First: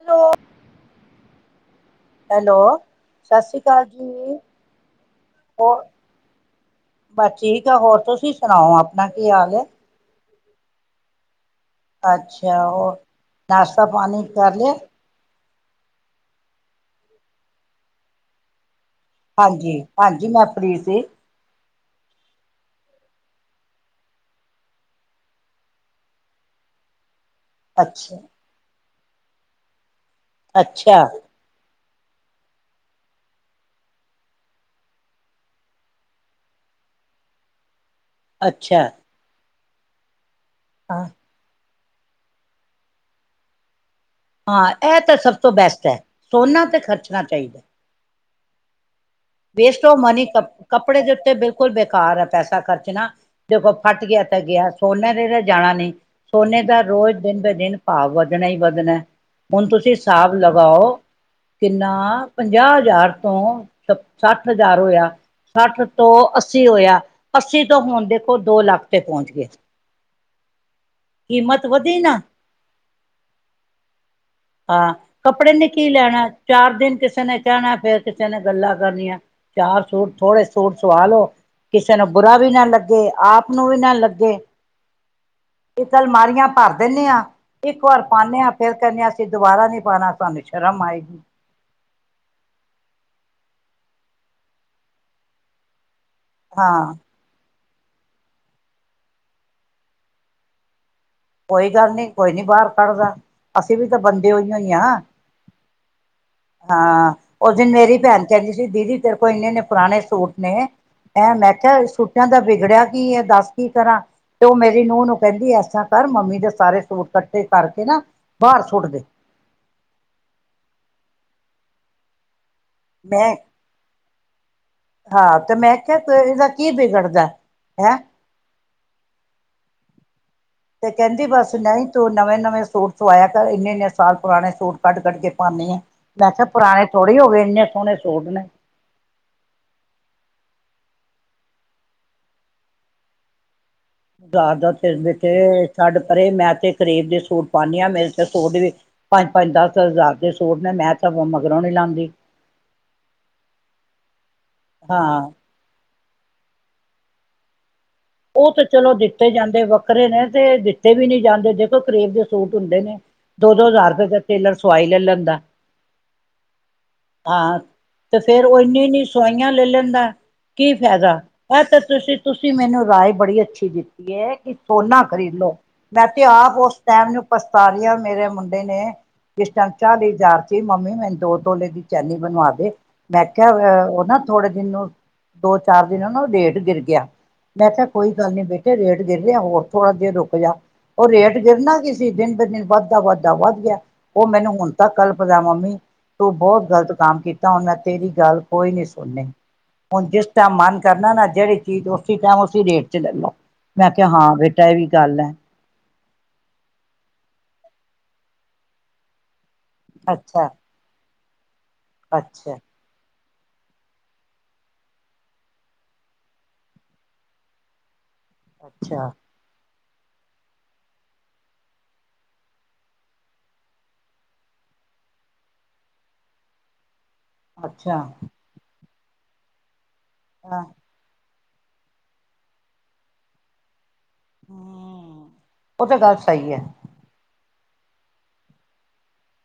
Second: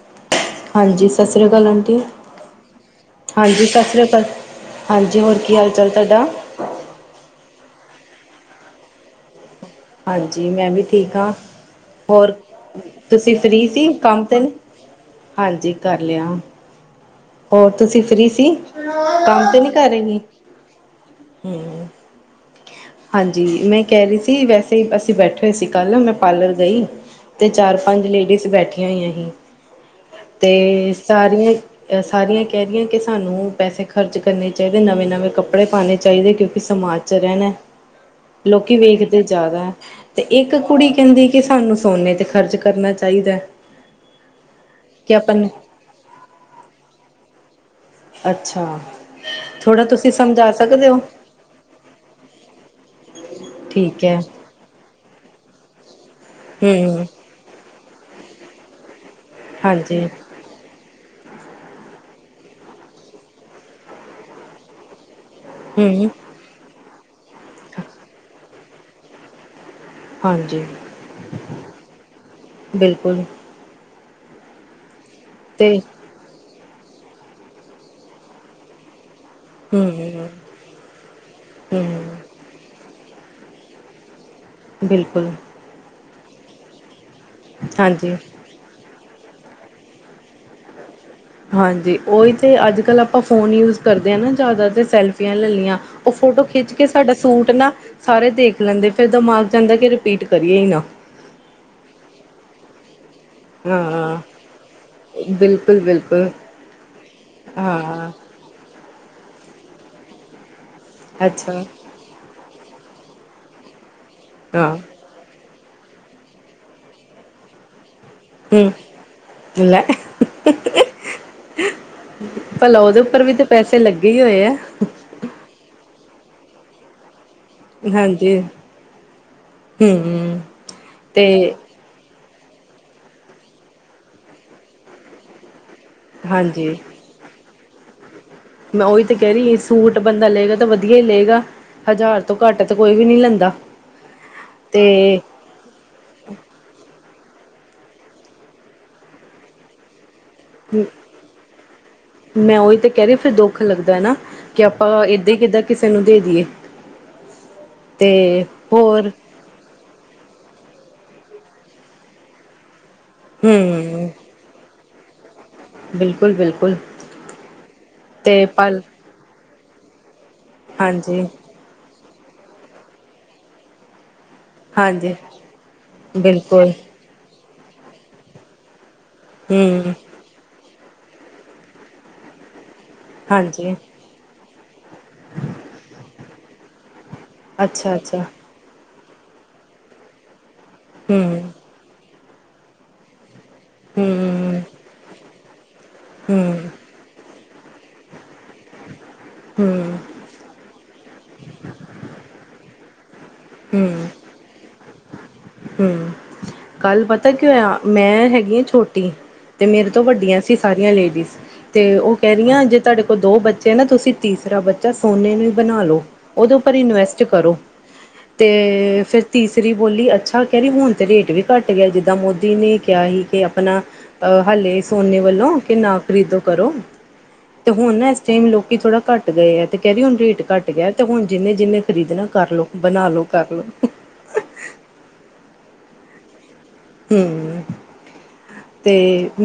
Hello. ਹਾਂਜੀ ਸਤਿ ਸ੍ਰੀ ਅਕਾਲ। ਹੈਲੋ ਸਤਿ ਸ਼੍ਰੀ ਅਕਾਲ ਜੀ, ਹਾਂਜੀ ਕੀ ਹਾਲ ਹੋਰ ਚਾਲ ਤੁਹਾਡਾ ਬਸ ਠੀਕ ਆ, ਹੋਰ ਤੁਸੀ ਤੁਸੀਂ ਸੁਣਾਓ ਆਪਣਾ ਕੀ ਹਾਲ ਹੈ। ਹਾਂਜੀ ਮੈਂ ਵੀ ਠੀਕ ਹਾਂ। ਹੋਰ ਅੱਛਾ ਹੋਰ ਤੁਸੀਂ ਫ੍ਰੀ ਨਾਸ਼ਤਾ ਸੀ, ਪਾਣੀ ਕੰਮ ਤੇ। ਕਰ ਲਿਆ ਹਾਂਜੀ ਕਰ ਲਿਆ, ਹੋਰ ਤੁਸੀਂ ਫ੍ਰਰੀ ਸੀ। ਕੰਮ ਤੇ ਨੀ ਹਾਂਜੀ ਕਰ ਰਹੀ, ਹਾਂਜੀ ਮੈਂ ਫ੍ਰੀ ਸੀ ਹੂੰ ਹਾਂਜੀ ਮੈਂ ਕਹਿ ਰਹੀ ਸੀ ਵੈਸੇ ਅਸੀਂ ਬੈਠੇ ਹੋਏ ਸੀ ਕੱਲ, ਮੈਂ ਪਾਰਲਰ ਗਈ। ਤੇ ਚਾਰ ਪੰਜ ਅੱਛਾ ਲੇਡੀਜ਼ ਬੈਠੀ। [inaudible] ਤੇ ਅੱਛਾ ਸਾਰੀਆਂ। ਸਾਰੀਆਂ ਕਹਿ ਰਹੀਆਂ ਕਿ ਸਾਨੂੰ ਪੈਸੇ ਖਰਚ ਕਰਨੇ ਚਾਹੀਦੇ, ਨਵੇਂ ਨਵੇਂ ਕੱਪੜੇ ਪਾਣੇ ਚਾਹੀਦੇ, ਕਿਉਂਕਿ ਸਮਾਜ ਚ ਰਹਿਣਾ। ਲੋਕੀ ਅੱਛਾ ਵੇਖਦੇ ਜ਼ਿਆਦਾ ਏ। ਤੇ ਇੱਕ ਕੁੜੀ ਹਾਂ ਕਹਿੰਦੀ ਕਿ ਸਾਨੂੰ ਸੋਨੇ ਤੇ ਖਰਚ ਕਰਨਾ ਚਾਹੀਦਾ। ਹਾਂ ਇਹ ਕਿ ਤਾਂ ਆਪਾਂ ਸਭ ਨੇ ਤੋਂ ਬੈਸਟ ਹੈ ਸੋਨਾ ਤੇ ਖਰਚਣਾ ਚਾਹੀਦਾ ਅੱਛਾ ਥੋੜਾ ਵੇਸਟ ਔਫ ਤੁਸੀਂ ਮਨੀ ਕ ਸਮਝਾ ਸਕਦੇ ਹੋ ਕੱਪੜੇ ਦੇ ਉੱਤੇ ਬਿਲਕੁਲ ਬੇਕਾਰ ਹੈ ਪੈਸਾ ਖਰਚਣਾ ਜਦੋਂ ਠੀਕ ਫੱਟ ਹੈ ਗਿਆ ਤਾਂ ਗਿਆ ਸੋਨੇ ਦੇ ਨੇ ਜਾਣਾ ਨਹੀਂ ਸੋਨੇ ਦਾ ਹੂੰ ਰੋਜ਼ ਦਿਨ ਬ ਦਿਨ ਭਾਵ ਵੱਧਣਾ ਹੀ ਵੱਧਣਾ ਹੁਣ ਤੁਸੀਂ ਹਾਂਜੀ ਹਿਸਾਬ ਲਗਾਓ ਕਿੰਨਾ ਪੰਜਾਹ ਹਜ਼ਾਰ ਤੋਂ ਸੱਠ ਹਜ਼ਾਰ ਹੋਇਆ ਸੱਠ ਹੂੰ ਤੋਂ ਅੱਸੀ ਹੋਇਆ ਅੱਸੀ ਤੋਂ ਹੁਣ ਦੇਖੋ ਦੋ ਲੱਖ ਤੇ ਪਹੁੰਚ ਗਏ ਹਾਂਜੀ ਕੀਮਤ ਵਧੀ ਨਾ ਬਿਲਕੁਲ ਹਾਂ ਕੱਪੜੇ ਨੇ ਤੇ ਕੀ ਲੈਣਾ ਚਾਰ ਦਿਨ ਕਿਸੇ ਨੇ ਕਹਿਣਾ ਫੇਿਰ ਕਿਸੇ ਨੇ ਗੱਲਾਂ ਕਰਨੀਆਂ ਚਾਰ ਹੂੰ ਸੂਟ ਥੋੜੇ ਸੂਟ ਸਵਾ ਲੋ ਕਿਸੇ ਨੂੰ ਹੂੰ ਬੁਰਾ ਵੀ ਨਾ ਲੱਗੇ ਆਪ ਨੂੰ ਵੀ ਨਾ ਲੱਗੇ ਬਿਲਕੁਲ ਅਲਮਾਰੀਆਂ ਭਰ ਦਿੰਦੇ ਹਾਂ ਇੱਕ ਵਾਰ ਹਾਂਜੀ ਪਾਉਂਦੇ ਹਾਂ ਫੇਰ ਕਹਨੇ ਹਾ ਦੁਬਾਰਾ ਨੀ ਪਾਉਣਾ ਸਾਨੂੰ ਸ਼ਰਮ ਆਏਗੀ ਹਾਂਜੀ ਉਹੀ ਤੇ ਅੱਜ ਕੱਲ੍ਹ ਆਪਾਂ ਫੋਨ ਯੂਜ ਕਰਦੇ ਹਾਂ ਨਾ ਜ਼ਿਆਦਾ ਤੇ ਸੈਲਫੀਆਂ ਲੈ ਲਈਆਂ ਉਹ ਫੋਟੋ ਖਿੱਚ ਕੇ ਹਾਂ ਸਾਡਾ ਸੂਟ ਨਾ ਸਾਰੇ ਦੇਖ ਲੈਂਦੇ ਫਿਰ ਦਿਮਾਗ ਚ ਆਂਦਾ ਕਿ ਰਿਪੀਟ ਕਰੀਏ ਹੀ ਨਾ ਕੋਈ ਗੱਲ ਨਹੀਂੀ ਕੋਈ ਨੀ ਬਾਹਰ ਕੱਢਦਾ ਅਸੀਂ ਵੀ ਤਾਂ ਹਾਂ ਬੰਦੇ ਹੋਈ ਹੋਈ ਆਂ ਬਿਲਕੁਲ ਬਿਲਕੁਲ ਹਾਂ ਉਸ ਦਿਨ ਮੇਰੀ ਹਾਂ ਭੈਣ ਕਹਿੰਦੀ ਸੀ ਦੀਦੀ ਤੇਰੇ ਕੋਲ ਇੰਨੇ ਇੰਨੇ ਪੁਰਾਣੇ ਸੂਟ ਨੇ ਹੈਂ ਮੈਂ ਅੱਛਾ ਕਿਹਾਛੋਟਿਆਂ ਦਾ ਬਿ ਵਿਗੜਿਆ ਕੀ ਹੈ ਦੱਸ ਕੀ ਕਰਾਂ? ਤੇ ਉਹ ਹਾਂ ਮੇਰੀ ਨੂੰਹ ਨੂੰ ਕਹਿੰਦੀ ਆ ਕਰ ਮੰਮੀ ਦੇ ਸਾਰੇ ਸੂਟ ਇਕੱਠੇ ਕਰਕੇ ਨਾ ਬਾਹਰ ਹਮ ਸੁੱਟ ਦੇ ਲੈ ਭਲਾ ਉਹਦੇ ਉੱਪਰ ਵੀ ਮੈਂ ਤਾਂ ਪੈਸੇ ਲੱਗੇ ਹੀ ਹੋਏ ਆ ਦਾ ਹਾਂਜੀ ਹੂੰ ਤੇ ਕਹਿੰਦੀ ਬਸ ਨਹੀਂ ਤੂੰ ਨਵੇਂ ਨਵੇਂ ਸੂਟ ਸਵਾਇਆ ਇੰਨੇ ਇੰਨੇ ਸਾਲ ਪੁਰਾਣੇ ਸੂਟ ਕੱਢ ਕੱਢ ਕੇ ਪਾਣੀਆਂ ਮੈ ਕਿਹਾ ਹਾਂਜੀ ਪੁਰਾਣੇ ਥੋੜੇ ਹੋ ਗਏ ਇਨੇ ਹੁਣੇ ਮੈਂ ਉਹੀ ਤੇ ਕਹਿ ਰਹੀ ਸੂਟ ਬੰਦਾ ਲਏਗਾ ਤਾਂ ਵਧੀਆ ਹੀ ਲਏਗਾ ਹਜ਼ਾਰ ਤੋਂ ਘੱਟ ਤਾਂ ਕੋਈ ਵੀ ਨਹੀਂ ਲੈਂਦਾ ਬਾਜ਼ਾਰ ਦਾ ਤੇ ਵਿੱਚ ਛੱਡ ਪਰੇ ਮੈਂ ਤੇ ਕਰੀਬ ਦੀ ਸੂਟ ਪਾਉਦੀ ਹਾਂ ਮੇਰੇ ਤੇ ਸੂਟ ਵੀ ਪੰਜ ਪੰਜ ਦਸ ਹਜ਼ਾਰ ਦੇ ਸੂਟ ਨੇ ਮੈਂ ਤਾਂ ਮਗਰੋਂ ਨੀ ਲਾਉਂਦੀ ਮੈਂ ਉਹੀ ਤੇ ਕਹਿ ਰਹੀ ਫਿਰ ਦੁੱਖ ਲੱਗਦਾ ਨਾ ਕਿ ਆਪਾਂ ਹਾਂ ਏਦਾਂ ਕਿੱਦਾਂ ਕਿਸੇ ਨੂੰ ਦੇ ਦੀਏ ਤੇ ਉਹ ਤੇ ਚਲੋ ਹੋਰ ਦਿੱਤੇ ਜਾਂਦੇ ਵੱਖਰੇ ਨੇ ਤੇ ਦਿੱਤੇ ਵੀ ਨਹੀਂ ਜਾਂਦੇ ਦੇਖੋ ਕਰੀਬ ਦੇ ਸੂਟ ਹੁੰਦੇ ਨੇ ਦੋ ਦੋ ਹਜ਼ਾਰ ਹੂੰ ਰੁਪਏ ਟੇਲਰ ਸਵਾਈ ਲੈ ਲੈਂਦਾ ਬਿਲਕੁਲ ਬਿਲਕੁਲ ਹਾਂ ਤੇ ਫੇਰ ਉਹ ਇਨੀ ਇਨੀ ਸਵਾਈ ਲੈ ਲੈਂਦਾ ਕੀ ਫਾਇਦਾ ਹਾਂਜੀ ਆ ਤਾਂ ਤੁਸੀਂ ਤੁਸੀਂ ਮੈਨੂੰ ਰਾਏ ਬੜੀ ਅੱਛੀ ਦਿੱਤੀ ਹੈ ਕਿ ਸੋਨਾ ਹਾਂਜੀ ਖਰੀਦ ਲੋ ਮੈਂ ਤੇ ਆਪ ਬਿਲਕੁਲ ਉਸ ਟਾਈਮ ਨੂੰ ਪਸਤਾਰੀਆਂ ਮੇਰੇ ਮੁੰਡੇ ਨੇ ਜਿਸ ਟਾਈਮ ਹੂੰ, ਚਾਹਲੀ ਹਜਾਰ ਮੰਮੀ ਮੈਨੂੰ ਦੋ ਤੋਲੇ ਦੀ ਚੈਨੀ ਬਣਵਾ ਦੇ ਮੈਂ ਹਾਂਜੀ, ਕਿਹਾ ਉਹ ਨਾ ਥੋੜੇ ਦਿਨ ਨੂੰ ਦੋ ਚਾਰ ਦਿਨ ਉਹ ਨਾ ਰੇਟ ਗਿਰ ਗਿਆ ਮੈਂ ਕਿਹਾ ਕੋਈ ਅੱਛਾ-ਅੱਛਾ, ਗੱਲ ਨੀ ਬੇਟੇ ਰੇਟ ਗਿਰ ਰਿਹਾ ਹੋਰ ਥੋੜ੍ਹਾ ਜਹਾ ਰੁਕ ਜਾ ਉਹ ਰੇਟ ਹੂੰ, ਗਿਰਨਾ ਕਿਸ ਦਿਨ ਬ ਦਿਨ ਵੱਧਤਾ ਵੱਧਦਾ ਵੱਧ ਗਿਆ ਹੂੰ, ਉਹ ਮੈਨੂੰ ਹੁਣ ਤੱਕ ਕੱਲ ਪਤਾਵਾਂ ਹੂੰ, ਤੂੰ ਬਹੁਤ ਹੂੰ, ਗ਼ਲਤ ਕੰਮ ਕੀਤਾ ਤਾਂ ਉਹਨਾਂ ਤੇਰੀ ਗੱਲ ਕੋਈ ਨੀ ਸੁਣਨੀ ਹੁਣ ਹੂੰ, ਜਿਸਦਾ ਮਨ ਕਰਨਾ ਨਾ ਜਿਹੜੀ ਚੀਜ਼ ਉਸ ਉਸੀ ਰੇਟ ਚ ਲੈ ਲੋ ਮੈਂਖਿਆ ਹਾਂ ਬੇਟਾ ਇਹ ਵੀ ਗੱਲ ਹੈ ਹੂੰ, ਕੱਲ ਪਤਾ ਕਿ ਹੋਇਆ ਮੈਂ ਹੈਗੀ ਆ ਛੋਟੀ ਤੇ ਮੇਰੇ ਤੋਂ ਵੱਡੀਆਂ ਅੱਛਾ ਸੀ ਸਾਰੀਆਂ ਲੇਡੀਜ਼ ਤੇ ਉਹ ਕਹਿ ਅੱਛਾ ਰਹੀਆਂ ਜੇ ਤੁਹਾਡੇ ਦੋ ਬੱਚੇ ਨਾ ਤੁਸੀਂ ਤੀਸਰਾ ਬੱਚਾ ਸੋਨੇ ਨੂੰ ਹੀ ਬਣਾ ਲੋ ਉਹਦੇ ਉੱਪਰ ਇਨਵੈਸਟ ਕਰੋ ਅਤੇ ਅੱਛਾ ਫਿਰ ਤੀਸਰੀ ਬੋਲੀ ਅੱਛਾ ਕਹਿ ਰਹੀ ਹੁਣ ਤੇ ਰੇਟ ਵੀ ਘੱਟ ਗਿਆ ਜਿੱਦਾਂ ਮੋਦੀ ਨੇ ਕਿਹਾ ਸੀ ਕਿ ਆਪਣਾ ਹਾਲੇ ਸੋਨੇ ਵੱਲੋਂ ਕਿ ਨਾ ਖਰੀਦੋ ਕਰੋ ਤੇ ਹੁਣ ਅੱਛਾ ਨਾ ਇਸ ਟਾਈਮ ਲੋਕੀ ਥੋੜਾ ਘੱਟ ਗਏ ਹੈ। ਤੇ ਕਹਿਦੀ ਹੁਣ ਰੇਟ ਹਾਂ ਘੱਟ ਗਿਆ ਤੇ ਹੁਣ ਜਿੰਨੇ ਜਿੰਨੇ ਖਰੀਦਣਾ ਕਰ ਲਓ ਬਣਾ ਲਓ ਕਰ ਲਓ ਹ ਉਹ ਤਾਂ ਗੱਲ ਸਹੀ ਹੈ। ਹੰਮ ਤੇ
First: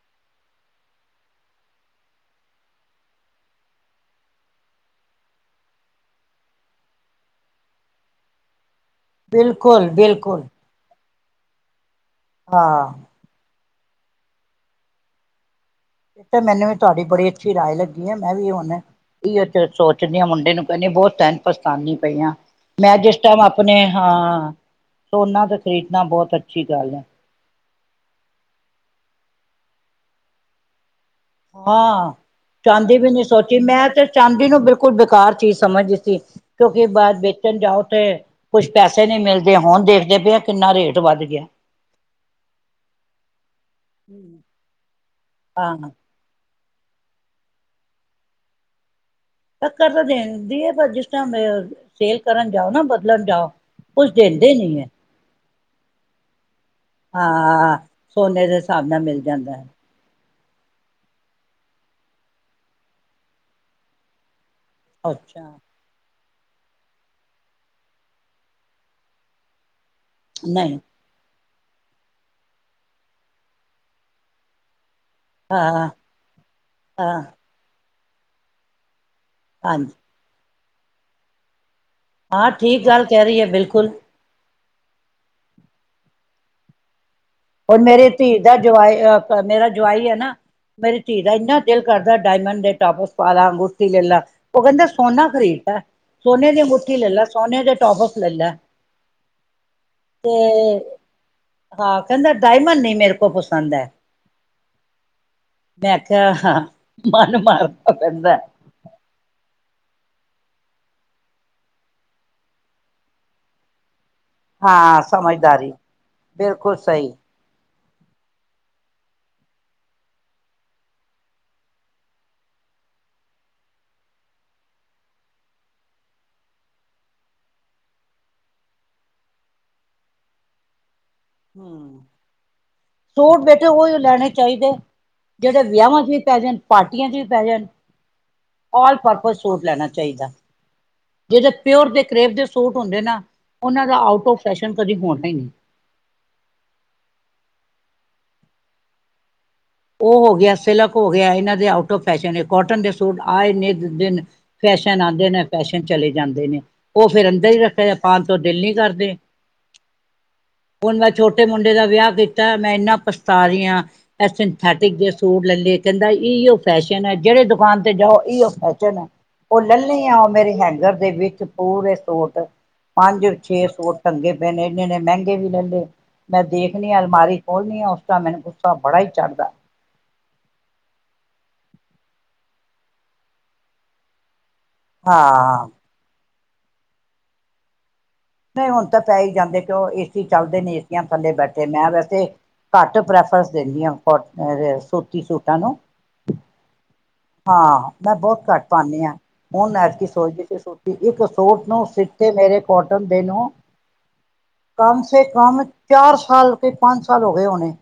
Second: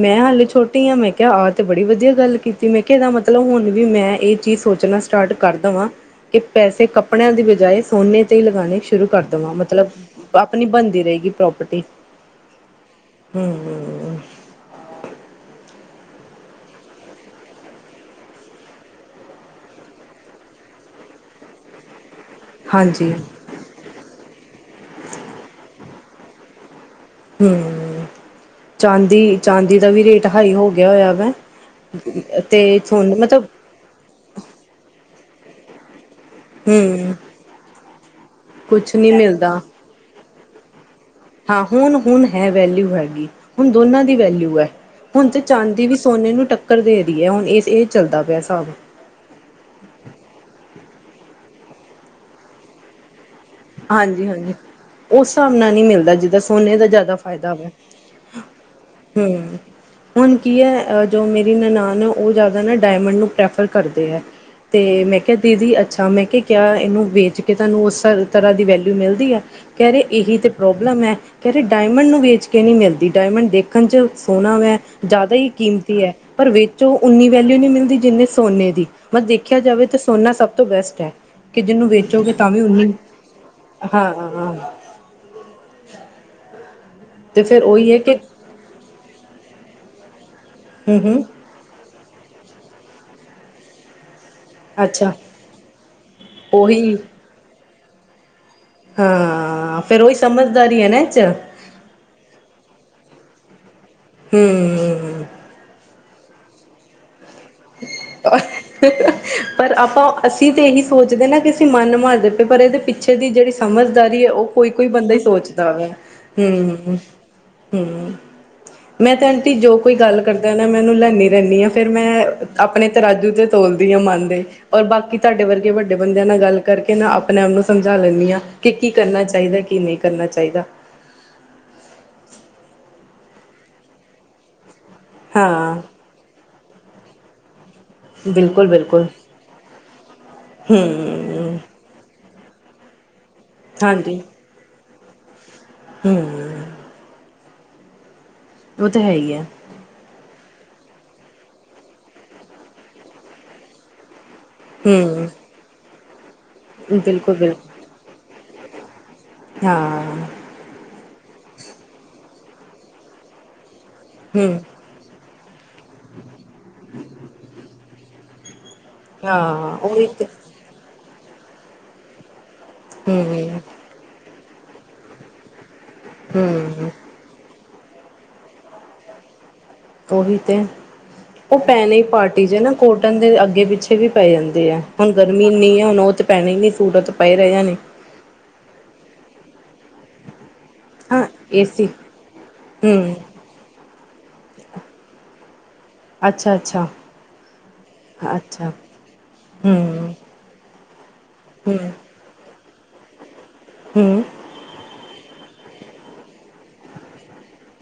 ਮੈਂ ਹਾਲੇ ਛੋਟੀ ਆ ਮੈਂ ਕਿਹਾ ਆਹ ਤੇ ਬੜੀ ਵਧੀਆ ਗੱਲ ਕੀਤੀ ਮੈਂ ਕਿਹਾ ਇਹਦਾ ਮਤਲਬ ਹੁਣ ਵੀ ਮੈਂ ਇਹ ਚੀਜ਼ ਸੋਚਣਾ ਸਟਾਰਟ ਕਰਦਾਵਾਂ ਕਿ ਪੈਸੇ ਕੱਪੜਿਆਂ ਦੀ ਬਜਾਏ ਸੋਨੇ ਤੇ ਲਗਾਣੇ ਸ਼ੁਰੂ ਕਰ ਦੇਵਾਂ ਬਿਲਕੁਲ ਮਤਲਬ ਬਿਲਕੁਲ ਆਪਣੀ ਬਣਦੀ ਰਹੇਗੀ ਪ੍ਰੋਪਰਟੀ ਹਾਂ ਹੰਮ ਹ ਇਹ ਤਾਂ ਮੈਨੂੰ ਵੀ ਤੁਹਾਡੀ ਬੜੀ ਅੱਛੀ ਰਾਏ ਲੱਗੀ ਹੈ ਮੈਂ ਵੀ ਹੁਣ ਸੋਚਦੀ ਹਾਂ ਮੁੰਡੇ ਨੂੰ ਕਹਿੰਦੀ ਬਹੁਤ ਟਾਈਮ ਪਛਤਾਨੀ ਪਈ ਹਾਂ ਮੈਂ ਹਾਂਜੀ ਜਿਸ ਟਾਈਮ ਆਪਣੇ ਹਾਂ ਸੋਨਾ ਤੇ ਖਰੀਦ ਨਾ ਬਹੁਤ ਅੱਛੀ ਗੱਲ ਹੈ। ਹੰਮ ਚਾਂਦੀ- ਚਾਂਦੀ ਦਾ ਵੀ ਰੇਟ ਹਾਈ ਹੋ ਗਿਆ ਹੋਇਆ ਵੈ ਹਾਂ ਤੇ ਚਾਂਦੀ ਵੀ ਸੋਨ ਨੀ ਮਤਲਬ ਸੋਚੀ ਮੈਂ ਤੇ ਚਾਂਦੀ ਨੂੰ ਬਿਲਕੁਲ ਬੇਕਾਰ ਚੀਜ਼ ਸਮਝ ਦੀ ਸੀ ਕਿਉਂਕਿ ਹੂੰ ਬਾਰ ਵੇਚਣ ਜਾਓ ਤੇ ਕੁਛ ਪੈਸੇ ਨਹੀਂ ਮਿਲਦੇ ਹੁਣ ਦੇਖਦੇ ਪਏ ਕਿੰਨਾ ਰੇਟ ਵੱਧ ਗਿਆ ਹਾਂ ਹੁਣ- ਹੁਣ ਹੈ ਵੈਲਿਊ ਹੈਗੀ ਹੁਣ ਦੋਨਾਂ ਦੀ ਵੈਲਿਊ ਹੈ। ਹੁਣ ਤੇ ਚਾਂਦੀ ਹਾਂ ਵੀ ਸੋਨੇ ਨੂੰ ਟੱਕਕਰ ਕਰ ਦੇ ਰ ਹੈ ਹੁਣ ਇਹ ਇਹ ਚੱਲਦਾ ਪਿਆ ਹਿਸਾਬ ਟੱਕਰ ਤਾਂ ਦਿੰਦੀ ਹੈ ਪਰ ਜਿਸ ਟਾਈਮ ਸੇਲ ਕਰਨ ਜਾਓ ਨਾ ਬਦਲਣ ਜਾਓ ਕੁਛ ਹਾਂਜੀ ਹਾਂਜੀ ਦਿੰਦੇ ਨੀ ਹੈ ਉਸ ਹਿਸਾਬ ਨਾਲ ਨਹੀਂ ਮਿਲਦਾ ਜਿੱਦਾਂ ਸੋਨੇ ਦਾ ਜ਼ਿਆਦਾ ਫਾਇਦਾ ਵਾ ਹਾਂ ਸੋਨੇ ਦੇ ਹਿਸਾਬ ਨਾਲ ਮਿਲ ਜਾਂਦਾ ਹੂੰ ਹੈ। ਹੁਣ ਕੀ ਹੈ ਜੋ ਮੇਰੀ ਨਨਾਣ ਹੈ ਉਹ ਜ਼ਿਆਦਾ ਨਾ ਡਾਇਮੰਡ ਨੂੰ ਪ੍ਰੈਫਰ ਕਰਦੇ ਹੈ ਅਤੇ ਮੈਂ ਕਿਹਾ ਅੱਛਾ। ਦੀਦੀ ਅੱਛਾ ਮੈਂ ਕਿਹਾ ਕਿਆ ਇਹਨੂੰ ਵੇਚ ਕੇ ਤੁਹਾਨੂੰ ਉਸ ਤਰ੍ਹਾਂ ਦੀ ਵੈਲਿਊ ਮਿਲਦੀ ਆ ਕਹਿ ਰਹੇ ਇਹੀ ਤਾਂ ਨਹੀਂ ਪ੍ਰੋਬਲਮ ਹੈ ਕਹਿ ਰਹੇ ਡਾਇਮੰਡ ਨੂੰ ਵੇਚ ਕੇ ਨਹੀਂ ਮਿਲਦੀ ਡਾਇਮੰਡ ਦੇਖਣ ਚ ਸੋਹਣਾ ਵੇ ਜ਼ਿਆਦਾ ਹੀ ਹਾਂ ਕੀਮਤੀ ਹੈ ਪਰ ਵਿੱਚੋ ਹਾਂ ਉਨੀ ਵੈਲਿਊ ਨਹੀਂ ਮਿਲਦੀ ਜਿੰਨੀ ਸੋਨੇ ਦੀ ਪਰ ਦੇਖਿਆ ਜਾਵੇ ਹਾਂਜੀ ਤਾਂ ਸੋਨਾ ਸਭ ਤੋਂ ਬੈਸਟ ਹੈ ਕਿ ਜਿਹਨੂੰ ਵੇਚੋਗੇ ਤਾਂ ਹਾਂ ਵੀ ਠੀਕ ਉਹਨੀ ਗੱਲ ਕਹਿ ਰਹੀ ਹੈ ਬਿਲਕੁਲ ਹਾਂ ਹਾਂ [unintelligible] ਤੇ ਫਿਰ ਹੁਣ ਉਹੀ ਹੈ ਮੇਰੀ ਕਿ ਧੀ ਦਾ ਜਵਾਈ ਮੇਰਾ ਜਵਾਈ ਹੈ ਨਾ ਮੇਰੀ ਧੀ ਹੂੰ-ਹੂੰ ਦਾ ਇੰਨਾ ਦਿਲ ਕਰਦਾ ਡਾਇਮੰਡ ਦੇ ਟੋਪਸ ਪਾ ਲਾ ਅਗੂਠੀ ਲੈ ਲਾ ਉਹ ਕਹਿੰਦਾ ਅੱਛਾ ਸੋਨਾ ਖਰੀਦਾ ਸੋਨੇ ਦੀ ਉਹੀ ਅੰਗੂਠੀ ਲੈ ਲਾ ਸੋਨੇ ਦੇ ਟੋਫਸ ਲੈ ਲਾ ਹਾਂ ਫੇਰ ਉਹੀ ਤੇ ਸਮਝਦਾਰੀ ਆ ਨਾ ਇਸ ਚ ਹਾਂ ਕਹਿੰਦਾ ਡਾਇਮੰਡ ਨੀ ਮੇਰੇ ਕੋ ਪਸੰਦ ਹੈ ਹੂੰ ਮੈਂ ਕਿਹਾ ਹਾਂ ਮਨ ਮਾਰਨਾ ਪੈਂਦਾ ਪਰ ਆਪਾਂ ਅਸੀਂ ਤੇ ਇਹੀ ਸੋਚਦੇ ਨਾ ਕਿ ਅਸੀਂ ਮਨ ਮਾਰਦੇ ਪਏ ਪਰ ਇਹਦੇ ਪਿੱਛੇ ਦੀ ਜਿਹੜੀ ਸਮਝ ਦਾਰੀ ਉਹ ਕੋਈ ਕੋਈ ਹਾਂ ਬੰਦਾ ਹੀ ਸੋਚਦਾ ਸਮਝਦਾਰੀ ਵਾ ਬਿਲਕੁਲ ਹੂੰ ਸਹੀ ਹੂੰ ਮੈਂ ਤੇ ਆਂਟੀ ਜੋ ਕੋਈ ਗੱਲ ਕਰਦਾ ਨਾ ਮੈਂ ਉਹਨੂੰ ਲਿਆਉਦੀ ਰਹਿੰਦੀ ਹਾਂ ਫੇਰ ਮੈਂ ਆਪਣੇ ਤਰਾਜੂ ਤੇ ਤੋਲਦੀ ਆ ਮਨ ਦੇ ਔਰ ਬਾਕੀ ਤੁਹਾਡੇ ਵਰਗੇ ਵੱਡੇ ਬੰਦਿਆਂ ਨਾਲ ਗੱਲ ਕਰਕੇ ਨਾ ਆਪਣੇ ਆਪ ਨੂੰ ਸਮਝਾ ਲੈਣੀ ਹਾਂ ਕਿ ਕੀ ਕਰਨਾ ਚਾਹੀਦਾ ਕੀ ਨਹੀਂ ਕਰਨਾ ਚਾਹੀਦਾ ਹੂੰ [unintelligible] ਬੈਠੇ ਉਹੀ ਲੈਣੇ ਚਾਹੀਦੇ ਜਿਹੜੇ ਹਾਂ ਵਿਆਹਾਂ ਵਾ ਚ ਵੀ ਪੈ ਜਾਣ ਪਾਰਟੀਆਂ ਚ ਵੀ ਪੈ ਜਾਣ ਬਿਲਕੁਲ ਆਲ ਬਿਲਕੁਲ ਪਰਪਜ਼ ਸੂਟ ਲੈਣਾ ਚਾਹੀਦਾ ਜਿਹੜੇ ਹੂੰ ਪਿਓਰ ਦੇ ਕਰੇਬ ਦੇ ਸੂ ਸੂਟ ਹੁੰਦੇ ਨਾ ਉਹਨਾਂ ਦਾ ਹਾਂਜੀ ਆਊਟ ਔਫ ਫੈਸ਼ਨ ਕਦੀ ਕੋਟਨ ਤ ਹੂੰ। ਉਹ ਤਾਂ ਹੈ ਹੀ ਐ। ਉਹ ਹੋ ਗਿਆ ਸਿਲਕ ਹੋ ਗਿਆ ਇਹਨਾਂ ਦੇ ਆਊਟ ਔਫ ਫੈਸ਼ਨ ਕੋਟਨ ਦੇ ਸੂਟ ਆਏ ਨੇ ਦਿਨ ਫੈਸ਼ਨ ਆਂਦੇ ਨੇ ਹੂੰ ਫੈਸ਼ਨ ਚਲੇ ਜਾਂਦੇ ਨੇ ਉਹ ਫਿਰ ਬਿਲਕੁਲ ਅੰਦਰ ਹੀ ਬਿਲਕੁਲ ਰੱਖਿਆ ਪਾ ਤੋ ਦਿਲ ਨੀ ਕਰਦੇ ਹਾਂ। ਹੁਣ ਮੈਂ ਛੋਟੇ ਮੁੰਡੇ ਦਾ ਵਿਆਹ ਕੀਤਾ, ਮੈਂ ਇੰਨਾ ਪਛਤਾ ਰਹੀ ਹਾਂ। ਇਹ ਹੂੰ। ਸਿੰਥੈਟਿਕ ਜੇ ਸੂਟ ਲੈ ਲੇ ਤੀ ਕਹਿੰਦਾ ਇਹੀਓ ਫੈਸ਼ਨ ਐ ਜਿਹੜੇ ਦੁਕਾਨ ਤੇ ਜਾਓ ਇਹੀਓ ਫੈਸ਼ ਨ ਹਾਂ ਉਹ ਲੈੇ ਉਹੀ ਲਏ ਆ ਤੇ ਉਹ ਮੇਰੇ ਹੈਂਗਰ ਦੇ ਵਿੱਚ ਵਿੱਚ ਪੂਰੇ ਸੂਟ ਪੰਜ ਹੂੰ ਛੇ ਫੁੱਟ ਅੱਗੇ ਬਨ ਇੰਨੇ- ਇੰਨੇ ਮਹਿੰਗੇ ਵੀ ਲੈਂਦੇ ਮੈਂ ਹੂੰ ਦੇਖਣੀ ਆ ਅਲਮਾਰੀ ਬੋਲ ਨਹੀਂ ਹੋਤਾ, ਮੈਨੂੰ ਗੁੱਸਾ ਬੜਾ ਹੀ ਚੜ੍ਹਦਾ ਉਹੀ ਤੇ ਉਹ ਪੈਣੇ ਹੀ ਪਾਰਟੀ ਚ ਨਾ, ਕੋਟਨ ਦੇ ਅੱਗੇ ਪਿੱਛੇ ਵੀ ਪੈ ਜਾਂਦੇ ਐ ਹੁਣ ਗਰਮੀ ਹਾਂ ਇੰਨੀ ਆ ਹੁਣ ਉਹ ਤੇ ਪੈਣੀ ਨਹੀਂ ਸੂਟ ਤਾਂ ਪਏ ਰਹੇ ਨੇ ਨਹੀਂ ਹੁਣ ਤਾਂ ਪੈ ਹੀ ਜਾਂਦੇ ਕਿਉਂ ਏਸੀ ਚੱਲ ਦੇ ਨੇ ਏਸੀਆਂ ਹਾਂ ਥੱਲੇ ਬੈਠੇ ਏਸੀ ਮੈਂ ਵੈਸੇ ਘੱਟ ਹੂੰ ਪ੍ਰੈਫਰੰਸ ਦਿੰਦੀ ਹਾਂ ਕੋਟਨ ਦੇ ਸੂਤੀ ਸੂਟਾਂ ਨੂੰ ਅੱਛਾ, ਅੱਛਾ। ਹਾਂ ਮੈਂ ਬਹੁਤ ਘੱਟ ਅੱਛਾ ਪਾਂਦੀ ਆਂ, ਹੁਣ ਐਤਕੀ ਹੂੰ ਸੋਚਦੇ ਸੀ ਸੂਟ ਇੱਕ ਸੋਟ ਹੂੰ ਨੂੰ ਸਿੱਟੇ ਮੇਰੇ ਕੋਟਨ ਦੇ ਨਾ ਹੂੰ ਕਮ ਸੇ ਕਮ ਚਾਰ ਸਾਲ ਕੋਈ ਪੰਜ ਸਾਲ ਹੋ ਗਏ ਹੋਣੇ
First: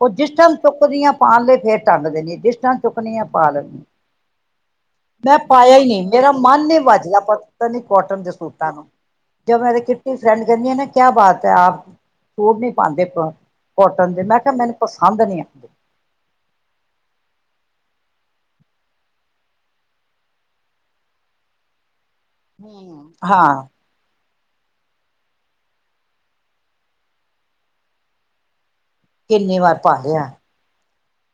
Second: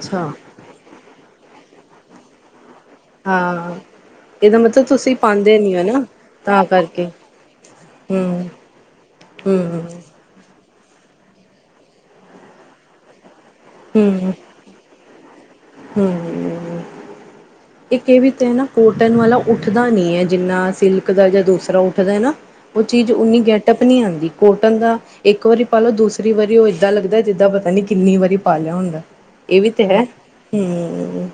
ਉਹ ਜਿਸ ਟਾਈਮ ਚੁੱਕਦੀਆਂ। ਪਾ ਲਈ ਫੇਰ ਟੰਗ ਦੇਣੀ, ਜਿਸ ਤਰ੍ਹਾਂ ਚੁੱਕਣੀ ਆ ਪਾ ਹਾਂ ਲੈਣੀ, ਇਹਦਾ ਮਤਲਬ ਤੁਸੀਂ ਮੈਂ ਪਾਉਂਦੇ ਨੀ ਪਾਇਆ ਹੋ ਹੀ ਨਾ ਨਹੀਂ ਮੇਰਾ ਤਾਂ ਮਨ ਨੀ ਕਰਕੇ ਵੱਜਦਾ, ਪਤਾ ਨੀ ਕੋਟਨ ਹੂੰ ਦੇ ਸੂਟਾਂ ਨੂੰ, ਜਦੋ ਮੈਂ ਤੇ ਹੂੰ ਕਿੱਟੀ ਫਰੈਂਡ ਜਾਂਦੀ ਆਂ ਨਾ ਕਿਆ ਬਾਤ ਹੈ, ਆਪ ਸੂਟ ਨਹੀਂ ਪਾਂਦੇ ਕੋਟਨ ਦੇ ਹੂੰ ਮੈਂ ਕਿਹਾ ਮੈਨੂੰ ਪਸੰਦ ਨਹੀਂ ਆ ਹੂੰ ਇੱਕ ਇਹ ਵੀ ਤੇ ਹੈ ਨਾ ਕੋਟਨ ਵਾਲਾ ਉੱਠਦਾ ਨੀ ਐ, ਜਿੰਨਾ ਸਿਲਕ ਦਾ ਜਾਂ ਦੂਸਰਾ ਉੱਠ ਠਦਾ ਨਾ ਉਹ ਚੀਜ਼ ਉਨੀ ਹਾਂ ਗੈਟਅਪ ਨਹੀਂ ਆਉਂਦੀ। ਕੋਟਨ ਦਾ ਇੱਕ ਵਾਰੀ ਪਾ ਲਉ, ਦੂਸਰੀ ਵਾਰੀ ਉਹ ਏਦਾਂ ਲੱਗਦਾ ਜਿੱਦਾਂ ਪਤਾ ਨੀ ਕਿੰਨੀ ਵਾਰੀ ਪਾ ਲਿਆ ਹੁੰਦਾ। ਕਿੰਨੇ ਇਹ ਵੀ ਵਾਰ ਤੇ ਪਾ ਹੈ ਲਿਆ। ਹੂੰ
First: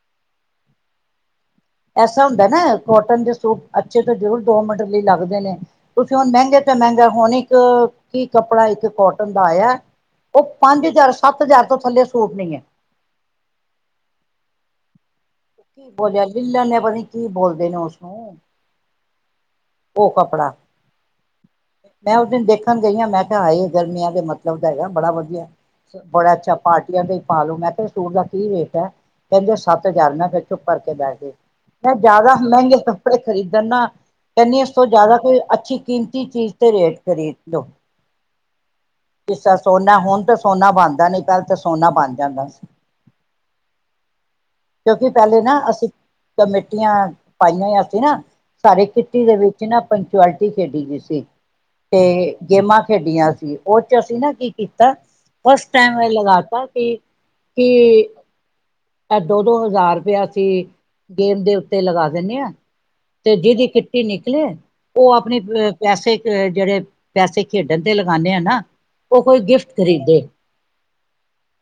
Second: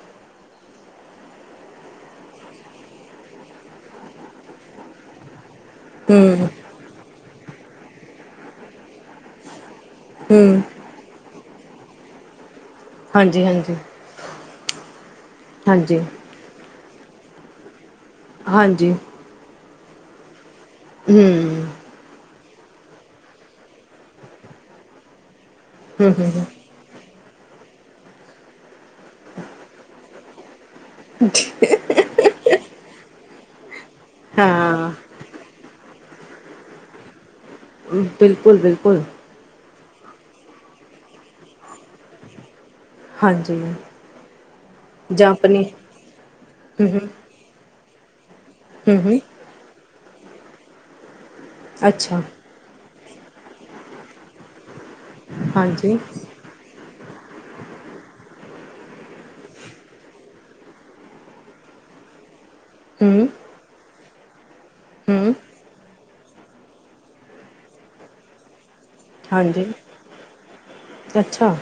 ਐਸਾ ਹੁੰਦਾ ਨਾ, ਕੋਟਨ ਦੇ ਸੂਟ ਅੱਛੇ ਤੇ ਜ਼ਰੂਰ ਦੋ ਮਿੰਟ ਲਈ ਲੱਗਦੇ ਨੇ। ਤੁਸੀਂ ਹੁਣ ਹੂੰ ਮਹਿੰਗੇ ਤਾਂ ਮਹਿੰਗਾ ਹੋਣੇ ਇੱਕ ਕੀ ਕੱਪੜਾ ਇੱਕ ਕੋਟਨ ਦਾ ਆਇਆ। ਉਹ ਹੂੰ ਪੰਜ ਹਜ਼ਾਰ ਸੱਤ ਹਜ਼ਾਰ ਤੋਂ ਥੱਲੇ ਸੂਟ ਨਹੀਂ ਹੈ। ਹਾਂਜੀ ਹਾਂਜੀ। ਕੀ ਹਾਂਜੀ ਬੋਲਿਆ ਲੀਲਣ ਨੇ ਪਤਾ ਕੀ ਬੋਲਦੇ ਨੇ ਉਸ ਹਾਂਜੀ ਉਹ ਕੱਪੜਾ ਹੂੰ। ਵੇਖਣ ਗਈ ਆਂ ਮੈਂ ਕਿਹਾ, ਹਾਏ ਗਰਮੀਆਂ ਦੇ ਮਤਲਬ ਦਾ ਹੈਗਾ ਬੜਾ ਵਧੀਆ ਹੂੰ ਹੂੰ ਬੜਾ ਹੂੰ ਅੱਛਾ ਪਾਰਟੀਆਂ ਦੇ ਪਾਲੋ ਮੈਂ ਕਿਹਾ ਸੂਟ ਦਾ ਕੀ ਰੇਟ ਹੈ, ਕਹਿੰਦੇ ਸੱਤ ਹਜ਼ਾਰ ਮੈਂ ਫੇਰ ਚੁੱਪ ਕਰ ਕੇ ਬਹਿ ਗਈ, ਮੈਂ ਜ਼ਿਆਦਾ ਮਹਿੰਗੇ ਕੱਪੜੇ ਖਰੀਦਣ ਨਾਲ ਕਹਿੰਦੀ ਇਸ ਤੋਂ ਹਾਂ ਜ਼ਿਆਦਾ ਕੋਈ ਅੱਛੀ ਕੀਮਤ ਤੀ ਚੀਜ਼ ਤੇ ਰੇਟ ਕਰੀ ਬਿਲਕੁਲ, ਬਿਲਕੁਲ। ਤਰ੍ਹਾਂ ਸੋਨਾ ਹੁਣ ਤਾਂ ਸੋਨਾ ਬਣਦਾ ਨੀ, ਪਹਿਲਾ ਤਾਂ ਸੋਨਾ ਬਣ ਜਾਂਦਾ ਸੀ। ਹਾਂਜੀ ਕਿਉਂਕਿ ਜਾਂ ਪਹਿਲੇ ਨਾ ਆਪਣੀ ਅਸੀਂ ਹੂੰ ਕਮੇਟੀਆਂ ਹੂੰ ਪਾਈਆਂ ਆ। ਤੇ ਨਾ ਸਾਰੇ ਹੂੰ ਹੂੰ ਦੇ ਵਿੱਚ ਨਾ ਪੰਚੁਆਲਿਟੀ ਖੇਡੀ ਗਈ ਸੀ। ਤੇ ਅੱਛਾ ਗੇਮਾਂ ਖੇਡੀਆਂ ਸੀ, ਉਹ ਚ ਅਸੀਂ ਨਾ ਕੀ ਕੀਤਾ ਫ ਫਸਟ ਹਾਂਜੀ ਟਾਈਮ ਮੈਂ ਲਗਾਤਾ ਕੀ ਕਿ ਐ ਦੋ-ਦੋ ਹਜ਼ਾਰ ਰੁਪਇਆ ਅਸੀਂ ਗੇਮ ਦੇ ਉੱਤੇ ਲਗਾ ਦਨੇ ਆ ਹੂੰ ਤੇ ਜਿਹਦੀ ਕਿੱਟੀ ਤੇ ਨਿਕਲੇ ਓ ਹੂੰ ਆਪਣੀ ਪਅ ਪੈਸੇ ਅ ਜਿਹੜੇ ਪੈਸੇ ਖੇਡਣ ਤੇ ਲਗਾਨੇ ਆ ਨਾ ਓ ਕੋਈ ਹਾਂਜੀ ਗਿਫਟ ਖਰੀਦੇ ਅੱਛਾ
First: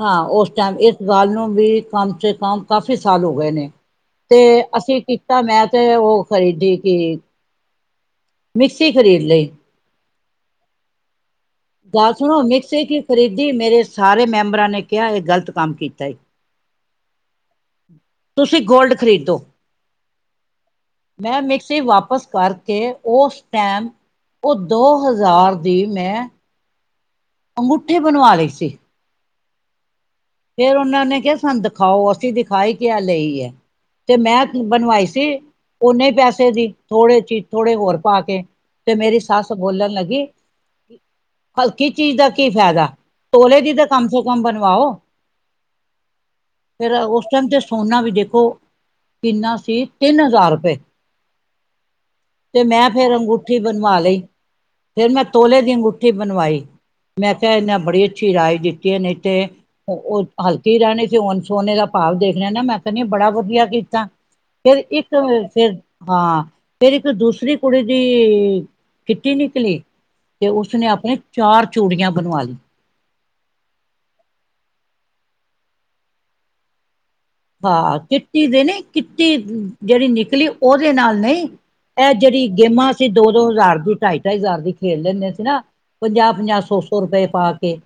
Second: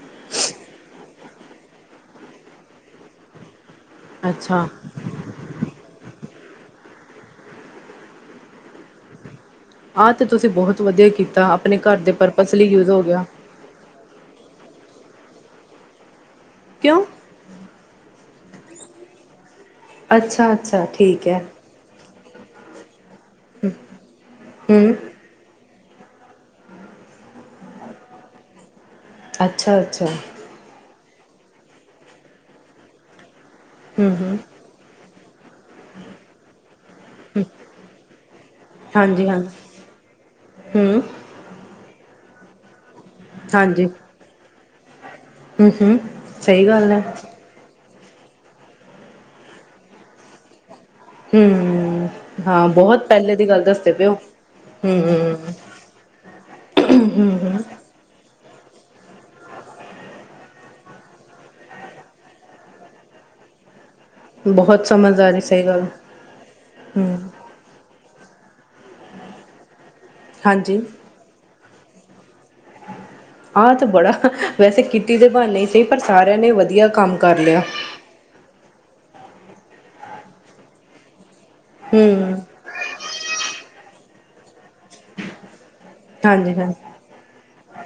ਹਾਂ ਓਸ ਟੈਮ ਇਸ ਕੱਲ ਨੂੰ ਵੀ ਕੰਮ ਚ ਕੰਮ ਕਾਫੀ ਸਾਲ ਹੋ ਗਏ ਨੇ। ਤੇ ਅੱਛਾ ਅਸੀਂ ਕੀਤਾ ਮੈਂ ਤੇ ਉਹ ਖਰੀਦੀ ਕਿ ਮਿਕਸੀ ਖਰੀਦ ਲਈ। ਆਹ ਤੇ ਤੁਸੀਂ ਬਹੁਤ ਵਧੀਆ ਕੀਤਾ ਆਪਣੇ ਘਰ ਦੇ ਗੱਲ ਸੁਣੋ ਪਰਪਸ ਲਈ ਮਿਕਸੀ ਯੂਜ ਹੋ ਕਿਊ ਗਿਆ ਖਰੀਦੀ ਮੇਰੇ ਸਾਰੇ ਮੈਂਬਰਾਂ ਨੇ ਕਿਹਾ ਇਹ ਗਲਤ ਕੰਮ ਕੀਤਾ ਏ ਕਿਉਂ? ਤੁਸੀਂ ਗੋਲਡ ਖਰੀਦੋ। ਅੱਛਾ ਅੱਛਾ ਠੀਕ ਹੈ ਮੈਂ ਮਿਕਸੀ ਵਾਪਿਸ ਕਰਕੇ ਓਸ ਹੂੰ ਟਾਈਮ ਓ ਦੋ ਹੂੰ, ਹਜ਼ਾਰ ਦੀ ਮੈਂ ਅੰਗੂਠੀ ਬਣਵਾ ਲਈ ਸੀ। ਅੱਛਾ-ਅੱਛਾ ਫੇਰ ਉਹਨਾਂ ਨੇ ਕਿਹਾ ਸਾਨੂੰ ਦਿਖਾਓ ਅਸੀਂ ਦਿਖਾਾਈ ਕਿ ਆ ਲਈ ਐ ਤੇ ਹੂੰ ਮੈਂ ਬਣਵਾਈ ਸੀ ਓਨੇ ਪੈਸੇ ਦੀ ਥੋੜੇ ਚੀਜ਼ ਹੂੰ, ਥੋੜੇ ਹੋਰ ਪਾ ਕੇ ਤੇ ਮੇਰੀ ਹਾਂਜੀ ਹਾਂ ਸੱਸ ਬੋਲਣ ਲੱਗੀ ਹੂੰ ਹਲਕੀ ਚੀਜ਼ ਦਾ ਕੀ ਫੈਦਾ ਤੋਲੇ ਦੀ ਹਾਂਜੀ ਤਾਂ ਕਮ ਸ ਕਮ ਬਣਵਾਓ। ਹੂੰ ਹੂੰ ਸਹੀ ਗਲ ਫੇਰ ਐ ਉਸ ਟਾਈਮ ਤੇ ਸੋਨਾ ਵੀ ਦੇਖੋ ਕਿੰਨਾ ਸੀ ਤਿੰਨ ਹਜ਼ਾਰ ਰੁਪਏ। ਹੂੰ ਤੇ ਹਾਂ ਮੈਂ ਬਹੁਤ ਫੇਰ ਪਹਿਲੇ ਦੀ ਅੰਗੂਠੀ ਗੱਲ ਦੱਸਦੇ ਬਣਵਾ ਪਏ ਹੋ ਲਈ ਹੂੰ ਫੇਰ ਮੈਂ ਤੋਲੇ ਦੀ ਅੰਗੂਠੀ ਬਣਵਾਈ ਮੈਂ ਹੂੰ, ਕਿਹਾ ਇਹਨਾਂ ਬੜੀ ਅੱਛੀ ਦੀ ਰਾਏ ਦਿੱਤੀ ਨਈ ਤੇ ਓ ਓ ਹਲਕੀ ਰਹਿਣੀ ਸੀ ਹੁਣ ਸੋਨੇ ਦਾ ਭਾਵ ਦੇਖਲਿਆ ਨਾ ਮੈਂ ਕਹਿੰਨੀ ਆ ਬੜਾ ਵਧੀਆ ਕੀਤਾ। ਫਿਰ ਬਹੁਤ ਇੱਕ ਸਮਝਦਾਰੀ ਸਹੀ ਫਿਰ ਗੱਲ ਹਾਂ ਫਿਰ ਹੂੰ ਇੱਕ ਦੂਸਰੀ ਕੁੜੀ ਦੀ ਕਿਟੀ ਨਿਕਲੀ। ਤੇ ਹਾਂਜੀ ਉਸਨੇ ਆਪਣੇ ਚਾਰ ਚੂੜੀਆਂ ਬਣਵਾ ਲਈ ਆਹ ਤੇ ਬੜਾ ਵੈਸੇ ਕੀਟਿ ਦੇ ਬਹਾਨੇ ਸਹੀ ਪਰ ਸਾਰਿਆਂ ਨੇ ਵਧੀਆ ਕੰਮ ਕਰ ਲਿਆ ਹਾਂ ਕਿਟੀ ਦੇ ਨੇ ਕਿਟੀ ਜਿਹੜੀ ਨਿਕਲੀ ਉਹਦੇ ਨਾਲ ਨਈ ਐ ਹੂੰ, ਜਿਹੜੀ ਗੇਮਾਂ ਅਸੀ ਦੋ-ਦੋ ਹਜ਼ਾਰ ਦੀ ਢਾਈ ਹਜ਼ਾਰ ਦੀ ਖੇਲ ਲੈਂਦੇ ਸੀ ਨਾ ਪੰਜਾਹ ਹਾਂਜੀ ਪੰਜਾਹ ਸੋ ਹਾਂਜੀ, ਸੌ ਰੁਪਏ ਪਾ ਕੇ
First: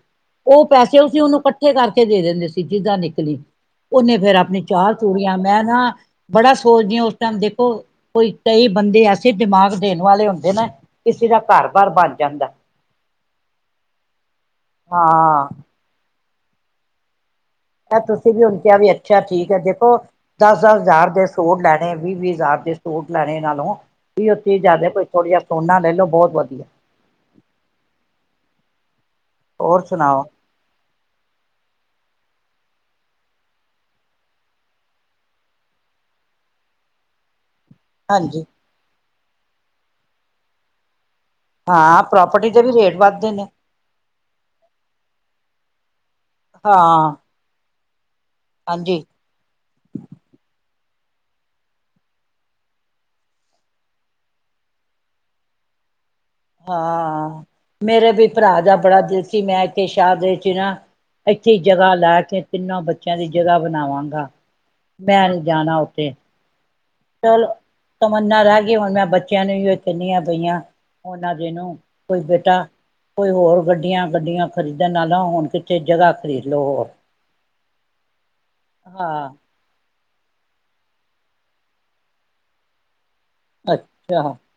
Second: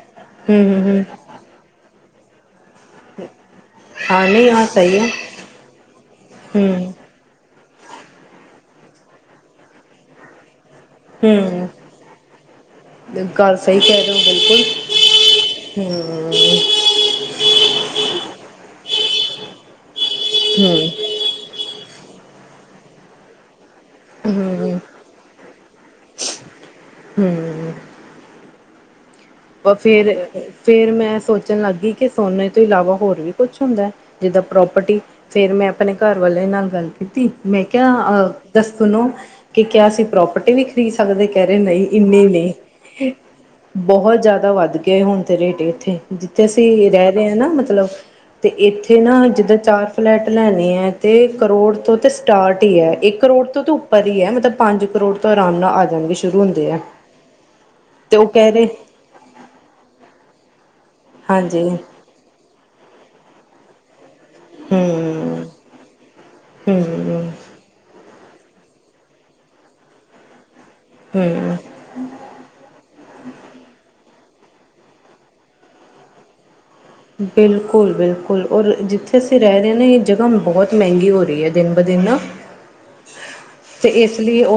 ਹੂੰ ਉਹ ਹੂੰ ਪੈਸੇ ਅਂ ਹੂੰ, ਉਹਨੂੰ ਇਕੱਠੇ ਕਰਕੇ ਦੇ ਦਿੰਦੇ ਸੀ ਜਿੱਦਾਂ ਨਿਕਲੀ ਉਹਨੇ ਹਾਂ ਫਿਰ ਨਹੀਂ ਆਪਣੀ ਹਾਂ ਚਾਰ ਸਹੀ ਹੈ। ਚੂੜੀਆਂ ਮੈਂ ਨਾ ਬੜਾ ਹੂੰ ਸੋਚਦੀ ਹਾਂ ਉਸ ਟਾਈਮ ਦੇਖੋ ਕੋਈ ਕਈ ਬੰਦੇ ਐਸੇ ਦਿਮਾਗ ਦੇਣ ਵਾਲੇ ਹੁੰਦੇ ਨਾ ਹੂੰ ਗੱਲ ਸਹੀ ਕਹਿ ਰਹੇ ਹੋ ਹਾਂ ਬਿਲਕੁਲ ਹੂੰ ਹੂੰ ਇਹ ਤੁਸੀਂ ਵੀ ਹੁਣ ਕਿਹਾ ਵੀ ਅੱਛਾ ਠੀਕ ਹੈ ਦੇਖੋ ਦਸ ਦਸ ਹੂੰ ਹਜ਼ਾਰ ਦੇ ਸੂਟ ਲੈਣੇ ਵੀਹ ਵੀਹ ਹਜ਼ਾਰ ਦੇ ਸੂਟ ਲੈਣੇ ਨਾਲੋਂ ਵੀ ਉੱਥੇ ਹੂੰ ਜ਼ਿਆਦਾ ਕੋਈ ਥੋੜ੍ਹਾ ਜਿਹਾ ਸੋਨਾ ਲੈ ਲੋ ਬਹੁਤ ਵਧੀਆ ਹੋਰ ਫਿਰ ਸੁਣਾਓ ਫਿਰ ਮੈਂ ਸੋਚਣ ਲੱਗ ਗਈ ਕਿ ਸੋਨੇ ਤੋਂ ਇਲਾਵਾ ਹੋਰ ਵੀ ਕੁਛ ਹੁੰਦਾ ਜਿੱਦਾਂ ਪ੍ਰੋਪਰਟੀ ਫਿਰ ਮੈਂ ਆਪਣੇ ਘਰ ਵਾਲੇ ਨਾਲ ਗੱਲ ਕੀਤੀ ਮੈਂ ਕਿਹਾਿਆ ਅ ਹਾਂਜੀ ਦੱਸਣੋ ਕਿ ਕਿਆ ਸੀ ਪ੍ਰੋਪਰਟੀ ਵੀ ਖਰੀਦ ਸਕਦੇ ਕਹਿ ਰਹੇ ਨਹੀਂ ਹਾਂ ਇੰਨੇ ਪ੍ਰੋਪਰਟੀ ਦੇ ਵੀ ਰੇਟ ਨੇ ਵੱਧਦੇ ਨੇ ਬਹੁਤ ਜ਼ਿਆਦਾ ਵੱਧ ਗਿਆ ਹੁਣ ਤੇ ਰੇਟ ਇੱਥੇ ਜਿੱਥੇ ਅਸੀਂ ਰਹਿ ਰਹੇ ਹਾਂ ਨਾ ਮਤਲਬ ਤੇ ਹਾਂਜੀ ਇੱਥੇ ਨਾ ਜਿੱਦਾਂ ਚਾਰ ਫਲੈਟ ਲੈਣੇ ਹੈ ਅਤੇ ਕਰੋੜ ਤੋਂ ਤਾਂ ਸਟਾਰਟ ਹੀ ਹੈ ਇੱਕ ਕਰੋੜ ਤੋਂ ਤਾਂ ਉੱਪਰ ਹੀ ਹੈ ਮਤਲਬ ਪੰਜ ਕਰੋੜ ਤੋਂ ਆਰਾਮ ਨਾਲ ਆ ਜਾਣਗੇ ਸ਼ੁਰੂ ਹੁੰਦੇ ਆ ਹਾਂ ਮੇਰੇ ਤੇ ਵੀ ਉਹ ਕਹਿ ਭਰਾ ਰਹੇ ਜਾ ਬੜਾ ਮੈਂ ਕੇ ਸ਼ਾਹ ਦੇ ਚ ਨਾ ਇੱਥੇ ਹਾਂਜੀ ਜਗ੍ਹਾ ਲੈ ਕੇ ਤਿੰਨਾਂ ਬੱਚ ਬੱਚਿਆਂ ਦੀ ਜਗ੍ਹਾ ਬਣਾਵਾਂਗਾ ਮੈਂ ਨਹੀਂ ਜਾਣਾ ਉੱਥੇ ਹੂੰ ਚਲੋ ਤਮੰਨਾ ਰਹਿ ਗਈ ਹੁਣ ਮੈਂ ਬੱਚਿਆਂ ਨੂੰ ਹੀ ਉਹ ਕਹਿੰਦੀ ਆ ਪਈਆਂ ਉਹਨਾਂ ਦੇ ਹਮ ਨੂੰ ਕੋਈ ਬੇਟਾ ਕੋਈ ਹੋਰ ਗੱਡੀਆਂ ਗੱਡੀਆਂ ਖਰੀਦਣ ਨਾਲਾ ਹੁਣ ਕਿਥੇ ਜਗ੍ਹਾ ਖਰੀਦ ਲੋੋ ਹੋਰ ਬਿਲਕੁਲ ਬਿਲਕੁਲ ਔਰ ਜਿੱਥੇ ਹਾਂ ਅਸੀਂ ਰਹਿ ਰਹੇ ਹਾਂ ਨਾ ਜਗ੍ਹਾ ਬਹੁਤ ਮਹਿੰਗੀ ਹੋ ਰਹੀ ਹੈ ਦਿਨ ਬ ਦਿਨ ਨਾ ਤੇ, ਇਸ ਅੱਛਾ ਲਈ ਉਹ